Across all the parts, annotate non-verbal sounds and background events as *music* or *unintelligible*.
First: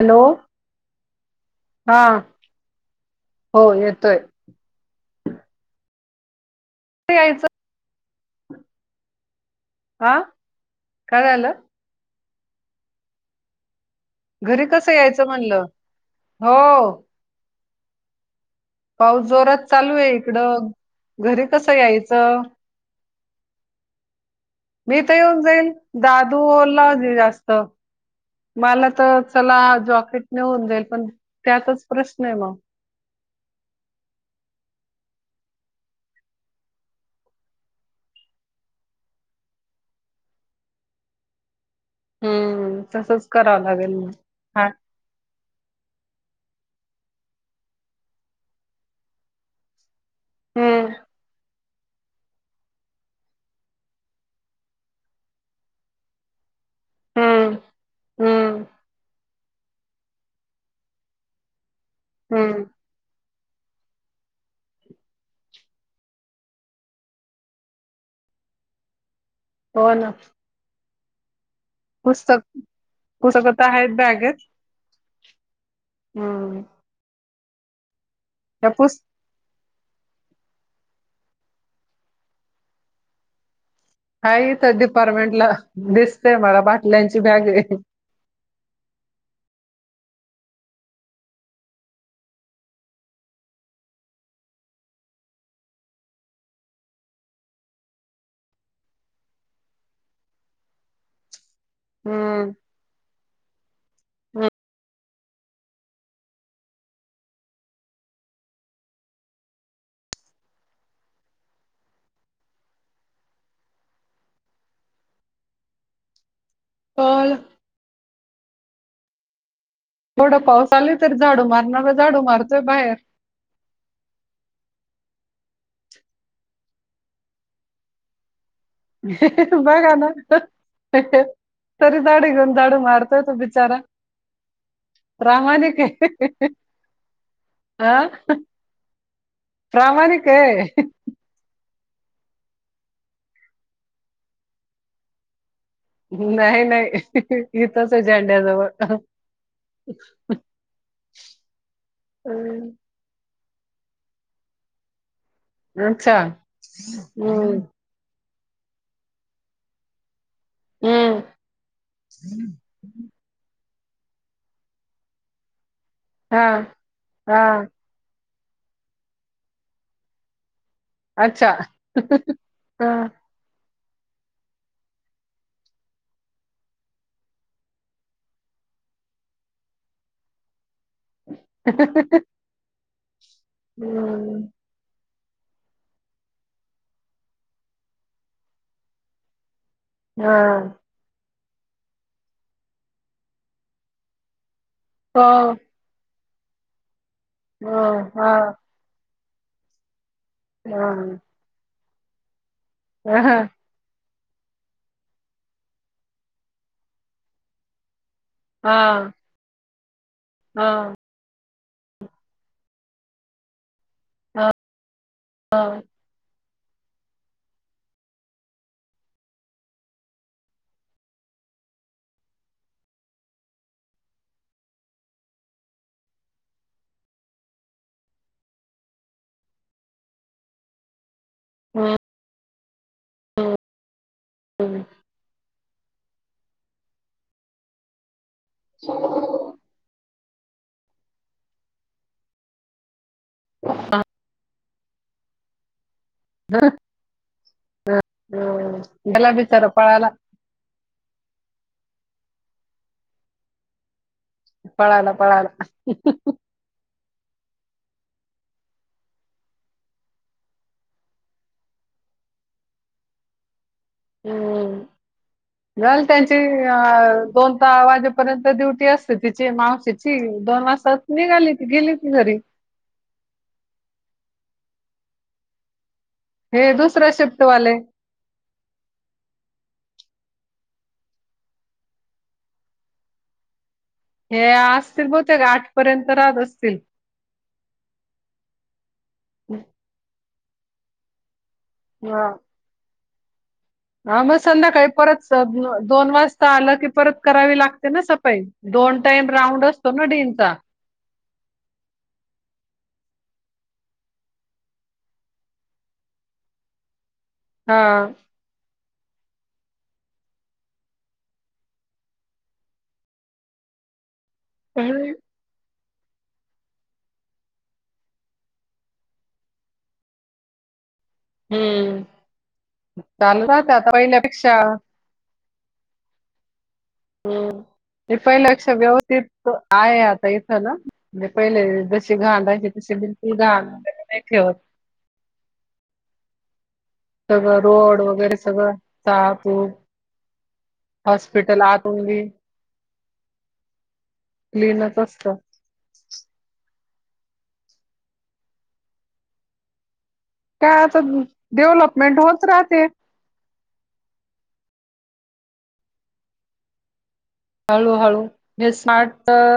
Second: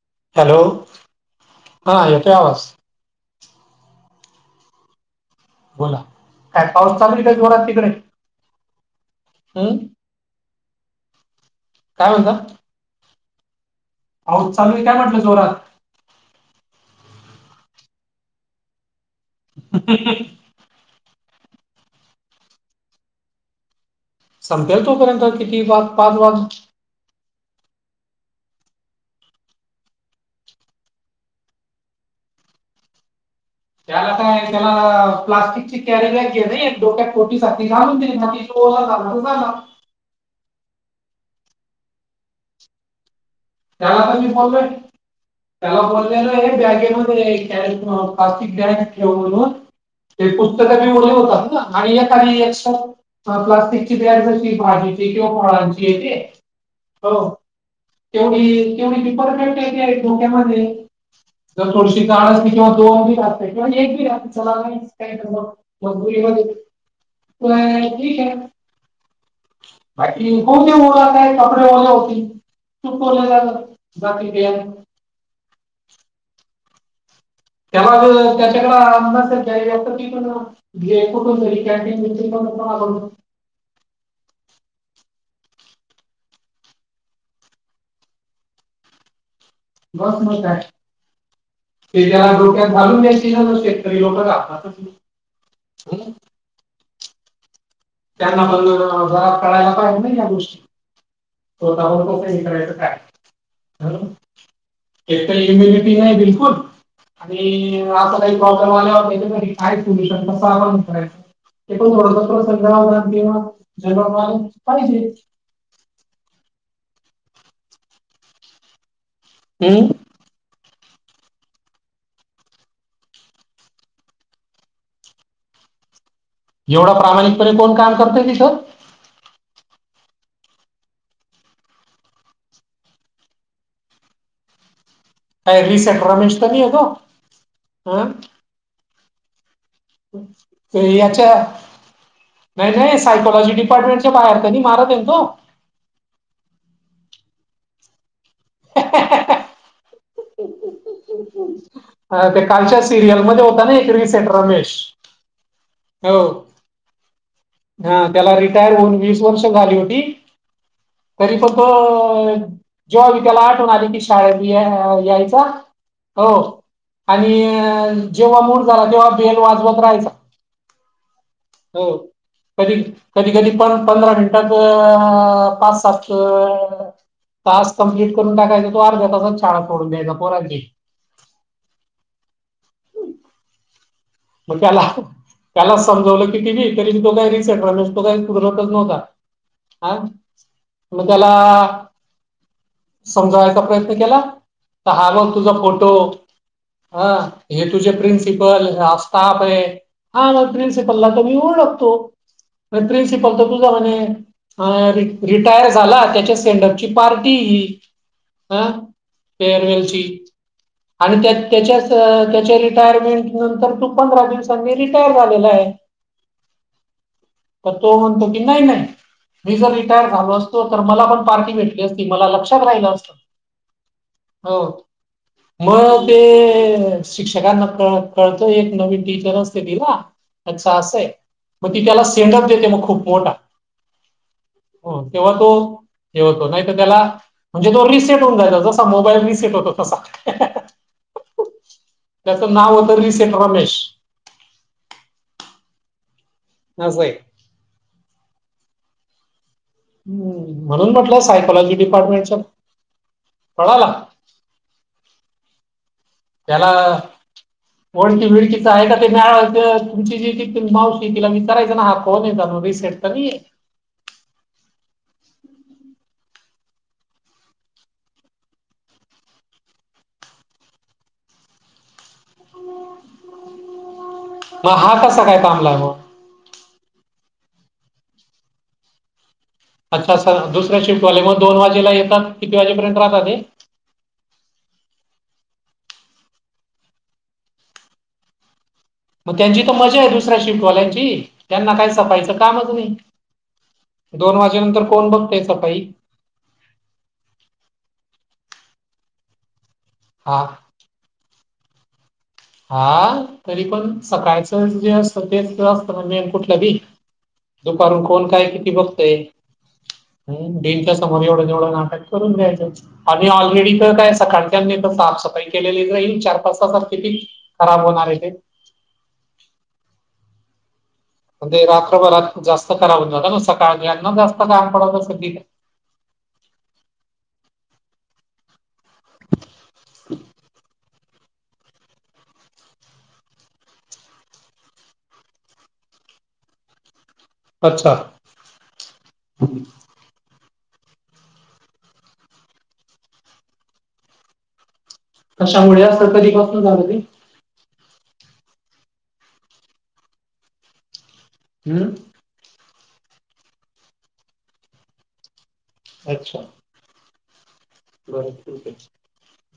Hello हा येतोय आवाज हो येतोय. बोला काय पाऊस चालू हाय का यायचं जोरात तिकडे. हम्म. हा काय झालं? काय म्हणता? पाऊस घरी चालू आहे कसं काय म्हटलं यायचं जोरात म्हणलं? हो. पाऊस जोरात चालू आहे इकडं. घरी कसं यायचं? संपेल मी तर तोपर्यंत येऊन किती जाईल वाज पाच दादू वाज ओला जास्त मला तर चला जॉकेट मिळून जाईल पण त्याचाच प्रश्न आहे मग त्याला काय त्याला प्लास्टिकची कॅरी बॅग घे नाय डोक्या टोपी सारखी घालून दे मग ती. *unintelligible* हम्म तसच करावं लागेल मग त्याला तर मी हा बोललोय. त्याला बोललेलो आहे बॅगेमध्ये एक कॅ अह प्लास्टिक बॅग ठेव म्हणून. त्याची पुस्तकं हम्म बी ओली होतात ना आणि एखादी एक्स्ट्रा अह प्लास्टिकची बॅग कशी भाजीची किंवा फळांची येते हो. हम्म हम्म तेवढी केवढी रिपर्फेक्ट येते डोक्यामध्ये जर थोडीशी जाण असती हम्म किंवा दोन ला *unintelligible* पण ठीक आहे. हो ना बाकी *unintelligible* कपडे ओले होतील. पुस्तक पुस्तकं तर आहेत बॅगेत *unintelligible* हम्म. त्या *unintelligible* पुस्तक त्याच्याकडे *unintelligible* *unintelligible* हाय इथे डिपार्टमेंटला दिसतय मला बाटल्यांची बॅग आहे. हो मग काय. ते ज्याला डोक्यात घालून द्यायची ना तरी लोक घालतात ना, है ना. *unintelligible* कळायला पाहिजे ना या गोष्टी. *unintelligible* हम्म. करायचं काय, झालं. एकतर इम्युनिटी नाही बिलकुल आणि आता काही प्रॉब्लेम आल्यावर त्याच्यासाठी काय सोल्युशन *unintelligible* *unintelligible* पण हम्म. थोडं पाऊस आली तर झाडू मारणार झाडू मारतोय बाहेर. एवढा प्रामाणिकपणे कोण काम करतय तिथं बघा न. तरी दाडी घेऊन झाडू मारतय तो बिचारा. काय प्रामाणिक रिसेट आहे. रमेश तर नाही आहे तो हा. प्रामाणिक आहे ते याच्या नाही नाही सायकॉोलॉजी डिपार्टमेंटच्या बाहेर नाही मारत आहे तो. नाही नाही इथंच आहे झंड्याजवळ. ते कालच्या सिरियल मध्ये होता ना एक रिसेट रमेश अच्छा हो हम्म. हा त्याला रिटायर होऊन वर्ष झाली होती. हम्म. तरी पण तो जेव्हा बी त्याला आठवण आली की शाळतनं यायचा हो हा हा आणि जेव्हा मूड झाला तेव्हा बेल वाजवत राहायचा. अच्छा हो कधी हा. कधी प पंधरा मिनटं टात पाच सात तास कम्प्लीट करून टाकायचा तो अर्ध्या तासात शाळा सोडून द्यायचा पोरांची. *inaudible* हम्म. मग त्याला त्याला समजवलं कीती बी तरी म तो काही रिसेटल म्हणजे तो काही सुधरतच नव्हता. हा? हा. म त्याला समजावायचा प्रयत्न केला तर हा हो तुझा फोट ह हे हो तुझे हा. प्रिन्सिपल हा स्टाफ हे. हा मगं हा प्रिन्सिपलला तर मी ओळखतो हा प्रिन्सिपल तर त म्हने रिटायर झाला त्याच्या सेंडपची पार्टी आहे ही. हा फेअरवेलची. हा. आणि त्या त्याच्या त्याच्या रिटायरमेंट नंतर तू पंधरा हा. दिवसांनी रिटायर झालेला आहे. *inaudible* तो म्हणतो की नाही नाही मी जर रिटायर झालो असतो तर मला पण पार्टी भेटली असती मला लक्षात राहिलं असतं. हो मग ते शिक्षकांना क कळतं नवीन टीचर असते तीला ह्यांचं अस आहे मग ती त्याला सेंडप देते मग खूप मोठा हो तेव्हा तो हे होतो नाही तर त्याला म्हणजे तो रिसेट होऊन जायचा जसा मोबाईल रिसेट होतो तसा. त्याचं नाव होतं रिसेट रमेश. *unintelligible* असं हे. हा हा गेला बीचारा पळा ह् म्हणून म्हटलंय सायकोलॉजी डिपार्टमेंटच्या पळाला पळाला पळाला. त्याला ओळखी बिळकीचं आहे का ते मला वाटतं तुमची जी मावशी तिला विचारायचं ना हा फोन आहे रिसेंट कवी हम. झालं त्यांची दोन वाजेपर्यंत ड्युटी असते तिची मावशीची दोन वाजता नीगाली ती गेली ती घरी. मग हा कसा काय थांबला मगं? हे दुसरं शिफ्टवाले. अच्छा सर दुसऱ्या शिफ्टवाले मग दोन वाजेला येतात किती वाजेपर्यंत राहतातं हे? हे असतील बहुतेक आठपर्यंत राहत असतील. मग त्यांची तर मजा आहे दुसऱ्या शिफ्टवाल्यांची त्यांना काही हा सफाईचं कामच नाही. हा मग दोन वाजेनंतर संध्याकाळी कोण परत बघते सफाई दोन वाज आलं की परत करावी लागते ना सफई दोन टाईम राऊंड असतो ना हा डींचा. हा तरी पण सकाळचं जे असत तेच असत ना मेन कुठलं बी. *inaudible* दुकानून कोण काय किती बघतय. ह डेनच्या समोर एवढं तेवढं नाटक करून घ्यायचं आणि ऑलरेडी तर काय सकाळ त्यांनी तर साफ-सफाई केलेली जाईल चार, पाच तासात किती खराब होणार आहे ते. म्हणजे हम्म रात्रभरात जास्त करावं *unintelligible* ना चालू राहते सकाळ अन् आता ह्यांना जास्त पहिल्यापेक्षा काम पडव सधी हम्म ते पहिल्यापेक्षा व्यवस्थित आहे आता इथं ना. म्हणजे पहिले जसे घाण राहायचे तशी बिलकुल घाण नाही ठेवत. सगळं अच्छा. रोड वगैरे सगळं *unintelligible* हॉस्पिटल आ *unintelligible* क्लीनच असतं. कश्यामुळे असं कधीपासन झालं ते. काय आता हम्म. डेव्हलपमेंट होत राहते. अच्छा हळूहळू बरं ठीक म्हे आहे. स्मार्ट तर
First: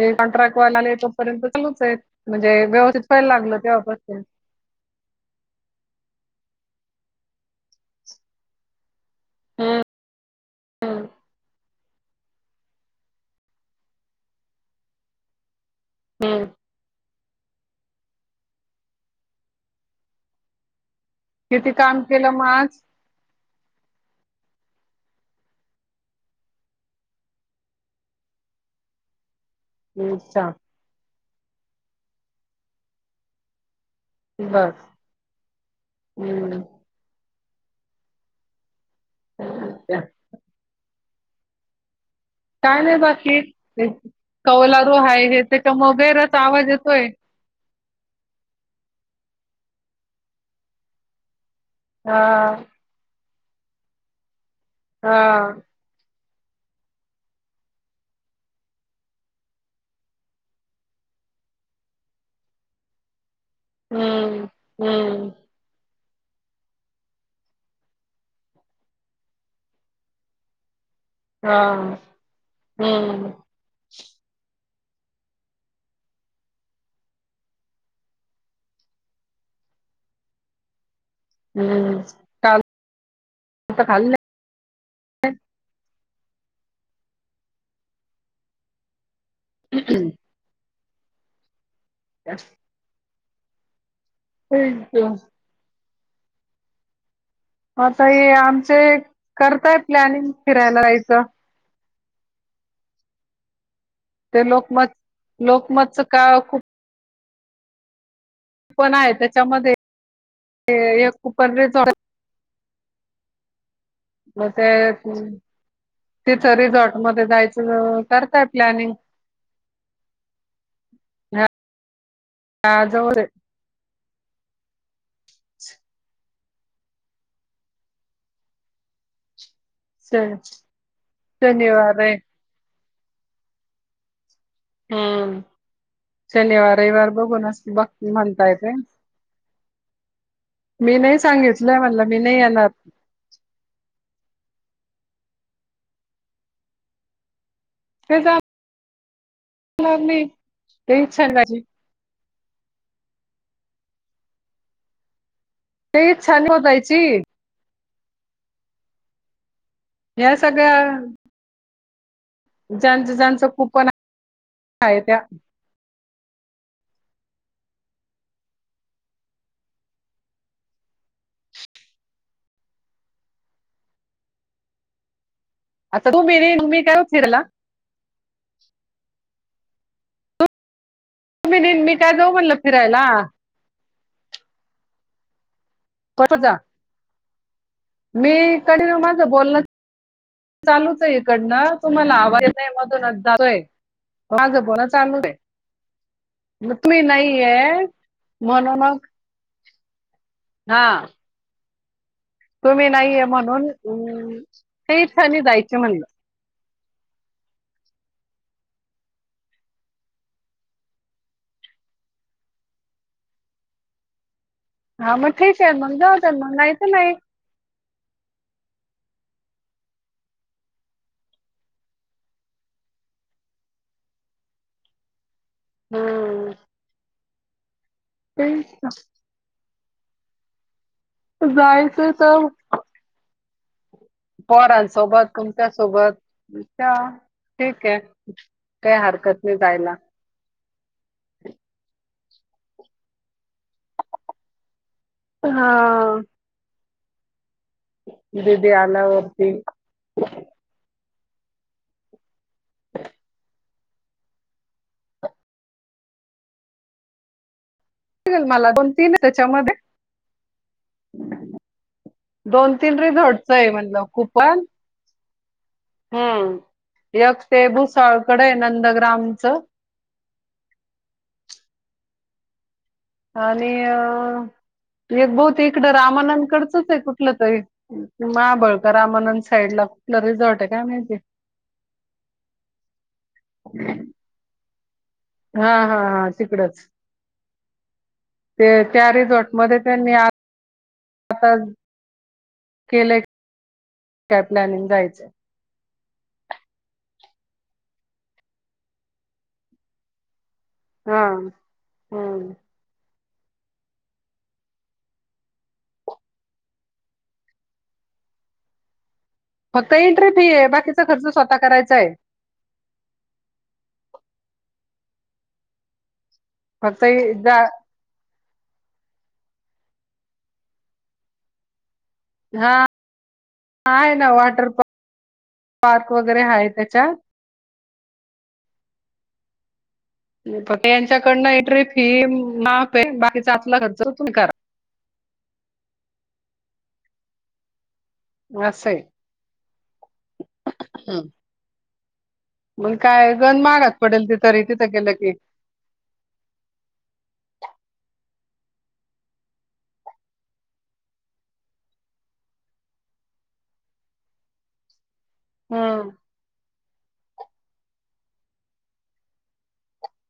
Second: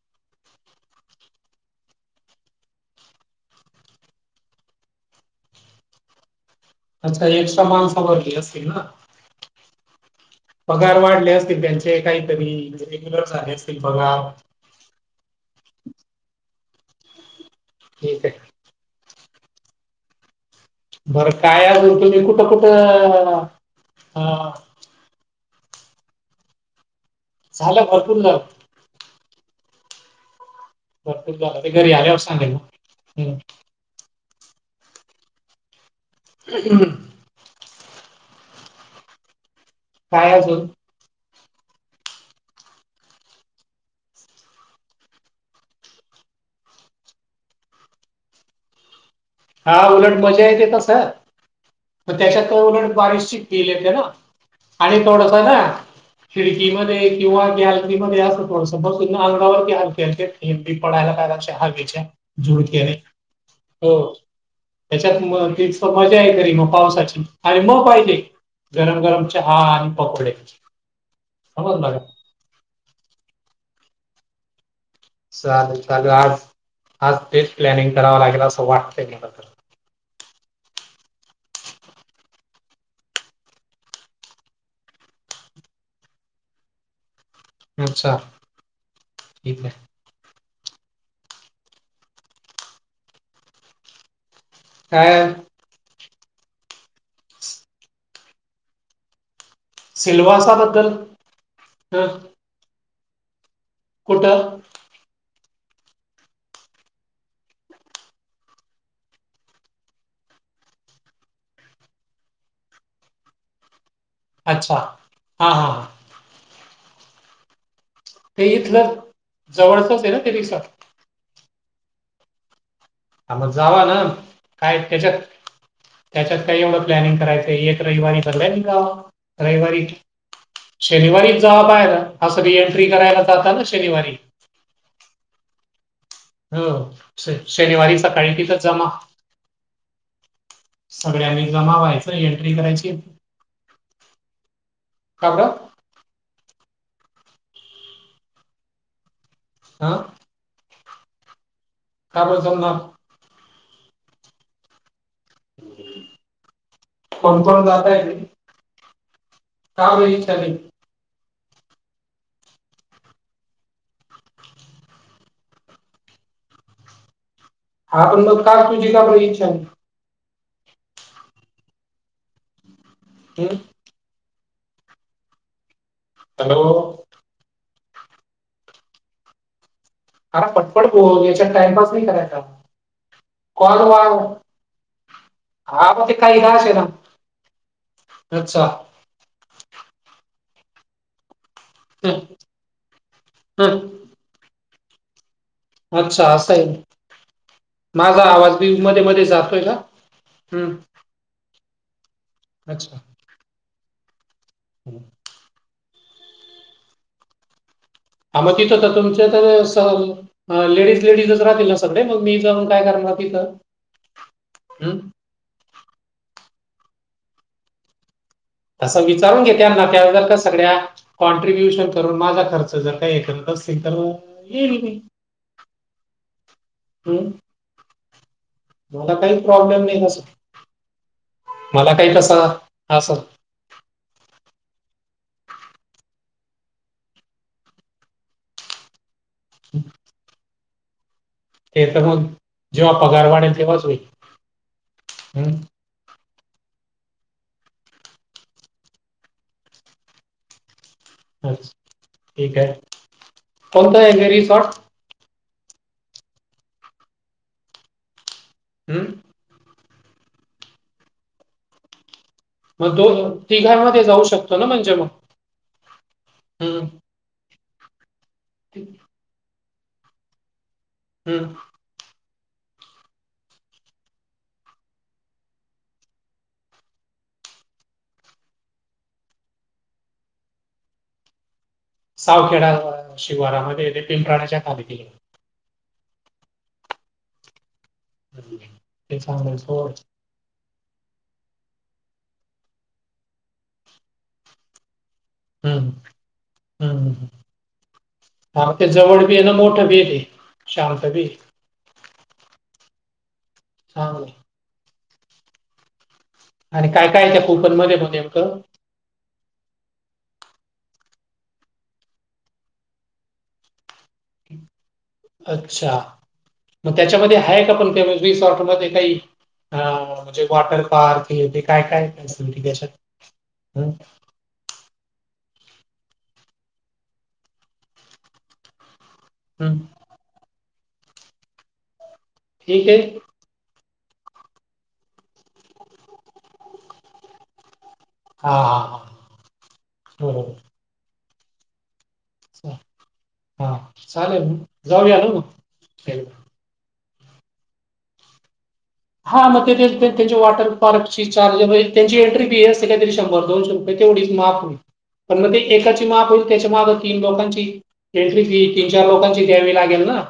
हे कॉन्ट्रॅक्ट वाले आले तोपर्यंत चालूच आहे म्हणजे व्यवस्थित व्हायला लागलं तेव्हापासून. अच्छा एक्स्ट्रा मानस वरली असतील ना. हम्म पगार वाढले असतील त्यांचे. ते काहीतरी रेग्युलर झाले असतील पगार. हम् ठीक आहे. बरं काय किती अजून काम तुम्ही केलं मग कुठं आज कुठं ह झालं भरपूर झालं अच्छा भरपूर झालं मी घरी आल्यावर सांगेल हम्म बर हम्म *unintelligible* काय अजून? काय नाही बाकी कौलारो आहे हे तेच्यामुळे *unintelligible* आवाज येतोय. हा उलट मजा येतेे तस म हा त्याच्याउलट बारीशची फील येते ना. आणि थोडस हा ना खिडकीमध्ये किंवा गॅलकरी मध्ये असो *unintelligible* अंगावर *unintelligible* *unintelligible* हम्म त्याच्यात हम्म म त मजा आहे खरी मग पावसाची आणि मग पाहिजे गरम गरम चहा आणि पकोडे. हा समजलं का? हम्म चालू चालू आज आज तेच प्लॅनिंग करावं लागेल असं वाटतंय मला तर. हम्म चाल आता *unintelligible* अच्छा ठीक आहे. त्या *unintelligible* काय आता हे आमचे करताय प्लॅनिंग फिरायला सिल्वासाबद्दल जायचं. *unintelligible* ते कुठं लोकमत, लोकमतच का कुप कूपन आहे. त्याच्यामध्ये हे एक कुपन रे म ते अच्छा कु, हा हा हा. तिच रिझॉर्ट मध्ये जायचं करताय ते प्लॅनिंग इथलं, जवळचच ये ना ते रिसॉर्ट. हा, हा जवळ ये. म जावा ना, काय त्याच्यात त्याच्यात काय एवढं प्लॅनिंग करायचंय. एक रयवारी भरलायन जा रयवारी शनिवारीच जावा बाहेर, शनिवार आहे. अस बी एंट्री करायला जाता ना शनिवारी. हं हो. शनिवार, रयवार श- बघून बघ शनिवारी सकाळी म्हणताय तिथं ते जमा. मी नाय सगळ्यांनी जमा सांगितलंय, म्हणल व्हायचं मी नाय एंट्री येणार. करायची. का ग ते जा हा *inaudible* *unintelligible* झाली. का बरं जमणार ते एक छान होतायची कोण कोण जाताय तुम्ही या नाही? सगळ्या ज्यांच ज्यांचं कूपन हाये त्या हा पण मग का तुझी का बरं इच्छा नाय. हूं अच्छा तू मी, मी काय हॅलो. हो फिरला खरा पटपट बोल तुम्ही बिन मी काय जाऊ म्हनलं फिरायला का ग *unintelligible* हा म ते पटपट काई जा असे ना मी अच्छा. इकडे माझं बोलण, चालूच ये इकडनं तुम्हाला हं. आवाज येत नाय. मधूनच जातोय, हं. माझं बोल चालू ये. अच्छा असं आहे. म तुम्ही नाहीये माझा आवाज बी म्हणून मध्ये मध्ये जातोय का? हम्म हा तुम्ही अच्छा. नाहीये म्हणून अं *unintelligible* इच्छा नाय जायची म्हणलं हा म तिथं तर तुमचे तर सह अ लेडीज लेडीजच राहतील ना सगळे मग, मी जाऊन काय करणार तिथं हं हा म ठीक हाय मंग जाऊदया मंग नाय त नाय तसं विचारून घे त्यांना त्या *unintelligible* का सगळ्या काँट्रीब्युशन करून माझा खर्च जर काय हे करत असतील तर येईल मी हम्म *unintelligible* पण मला काही प्रॉब्लेम नाही असं, मला जायचं काही तसा तर असं पोरांसोबत, तुमच्या सोबत म च्या ठीक ये. काय हरकत नाय जायला. ते तर मग जेव्हा पगार वाढल तेेव्हा *inaudible* हाआ जे ते आलं पीक अचछ ठीक आहे, कोन्तय *unintelligible* रिसॉर्ट? मला दोन हं तीन त्याच्यामधे दोन मग तीन दोन रीझोर्डचंय तिघांमध्ये म्हणलं जाऊ शकतो कूपन. ना म्हणजे मग? हम्म. यक ते भूसावळकडंए नंदग्रामचं हम् आनि अ एक बऊते इकडं रामानंनकडचंचए कुठलं तरी. माबळकर रामानंद साईडला. कुठलं रिझर्टय काय माइती? सावखेडा शिवारामध्ये *unintelligible* हा हा हा तिकडंच हम्म. ते त्या ते रिझॉर्ट चांगलं मधे सोड. त्यांनी आत आता केलंय. काय प्लॅनिंग जायचंय. हम हम् औटे *unintelligible* बी शांत हा. बी आहे. हम् *inaudible* आणि काय काय त्या कूपनमधे मग नेमकं? फक्त एंट्री फीहे. बाकीचा खर्च स्वतः करायचाय. अच्छा, मग फक्त इ- त्याच्यामधे हाय जा- का पण तेब *unintelligible* सॉट मधे कााई आ मन्जे वॉटन पार्क हे ते काय कायए? हा आहे ना वॉटर प् पार्क वगरे है त्याच्यात ह फकं यांच्याकडनं एट्री फी ठीक आहे. माफे बाकीचा खर्च तुमी करा. हा, अस्सए हा, हा. बरोबर. अअअअं म गण हा, महागात पडेल ती चालेल, तरी तिथं गेलं जाऊया न की म हा मग ते त्यांचे वॉटर पार्कची चार्ज *unintelligible* त्याची एंट्री बीए *unintelligible* शंभर. दोनशे तेवढीच माफ होईल. पण ते जे काची हम्म माप होईल त्याच्या मागं ती लोकांची, एंट्री फी तीन चार लोकांची द्यावी लागेल ना?